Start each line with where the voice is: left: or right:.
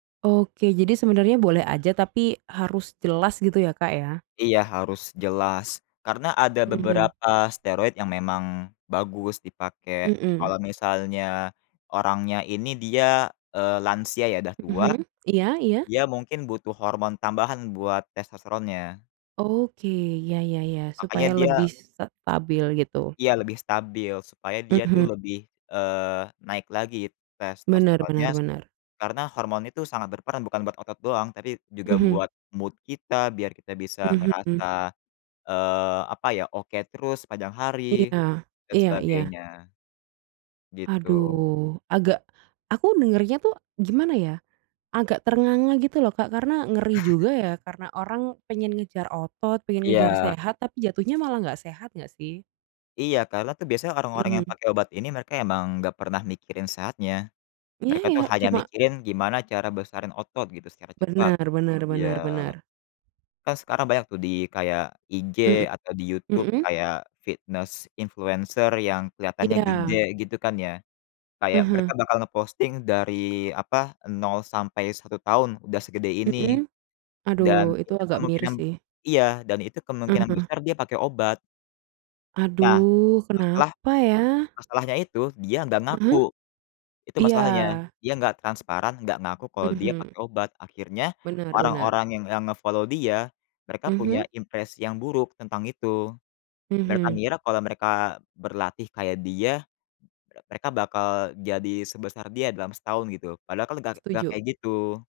right: Oke, jadi sebenarnya boleh aja tapi harus jelas gitu ya, Kak, ya?
left: Iya harus jelas karena ada
right: Mhm.
left: beberapa steroid yang memang bagus dipakai.
right: Mhm.
left: Kalau misalnya orangnya ini dia, eee, lansia ya udah tua,
right: Mhm. Iya iya.
left: dia mungkin butuh hormon tambahan buat testosteronnya.
right: Oke, ya ya ya.
left: Makanya
right: Supaya
left: dia
right: lebih s stabil gitu?
left: Iya, lebih stabil supaya dia tuh
right: Mhm.
left: lebih, eee, naik lagi
right: Benar
left: testosteronnya
right: benar benar.
left: karena hormon itu sangat berperan bukan buat otot doang tapi juga
right: Mhm.
left: buat mood kita biar kita bisa
right: Mhm mmm.
left: ngerasa, eee, apa ya, oke terus sepanjang
right: Iya
left: hari dan
right: iya iya.
left: sebagainya. Gitu.
right: Aduh, agak aku dengarnya tuh gimana ya, agak ternganga gitu loh Kak, karena ngeri juga ya karena orang pengen ngejar otot, pengen ngejar
left: Iya.
right: sehat tapi jatuhnya malah nggak sehat nggak sih?
left: Iya, karena tuh biasanya orang-orang yang
right: Mhm.
left: pakai obat ini mereka emang nggak pernah mikirin sehatnya.
right: Ya
left: Mereka itu
right: ya,
left: hanya
right: cuma
left: mikirin gimana cara besarin otot gitu secara cepat.
right: Benar benar
left: Iya,
right: benar benar.
left: kan sekarang banyak tuh di kayak IG
right: Mhm,
left: atau di YouTube,
right: mhm?
left: kayak fitnes influencer yang kelihatannya gede
right: Iya.
left: gitu kan ya, kayak mereka
right: Heeh.
left: bakal nge-posting dari, apa, 0-1 tahun udah segede ini
right: Mhm,
left: dan
right: aduh itu
left: itu
right: agak miris
left: kemungkinan
right: sih.
left: iya, dan itu kemungkinan
right: Heeh.
left: besar dia pakai obat. Nah,
right: Aduh,
left: masalah
right: kenapa ya?
left: masalahnya itu dia nggak
right: Heeh?
left: ngaku. Itu
right: Iya.
left: masalahnya. Dia nggak transparan, nggak ngaku kalau dia
right: Mhm.
left: pakai obat, akhirnya
right: Benar benar.
left: orang-orang yang yang nge-follow dia mereka punya
right: Mhm.
left: impres yang buruk tentang itu. Mereka
right: Mhm.
left: ngira kalau mereka berlatih kayak dia, e mereka bakal jadi sebesar dia dalam setahun gitu, padahal kan lega nggak
right: Setuju.
left: kayak gitu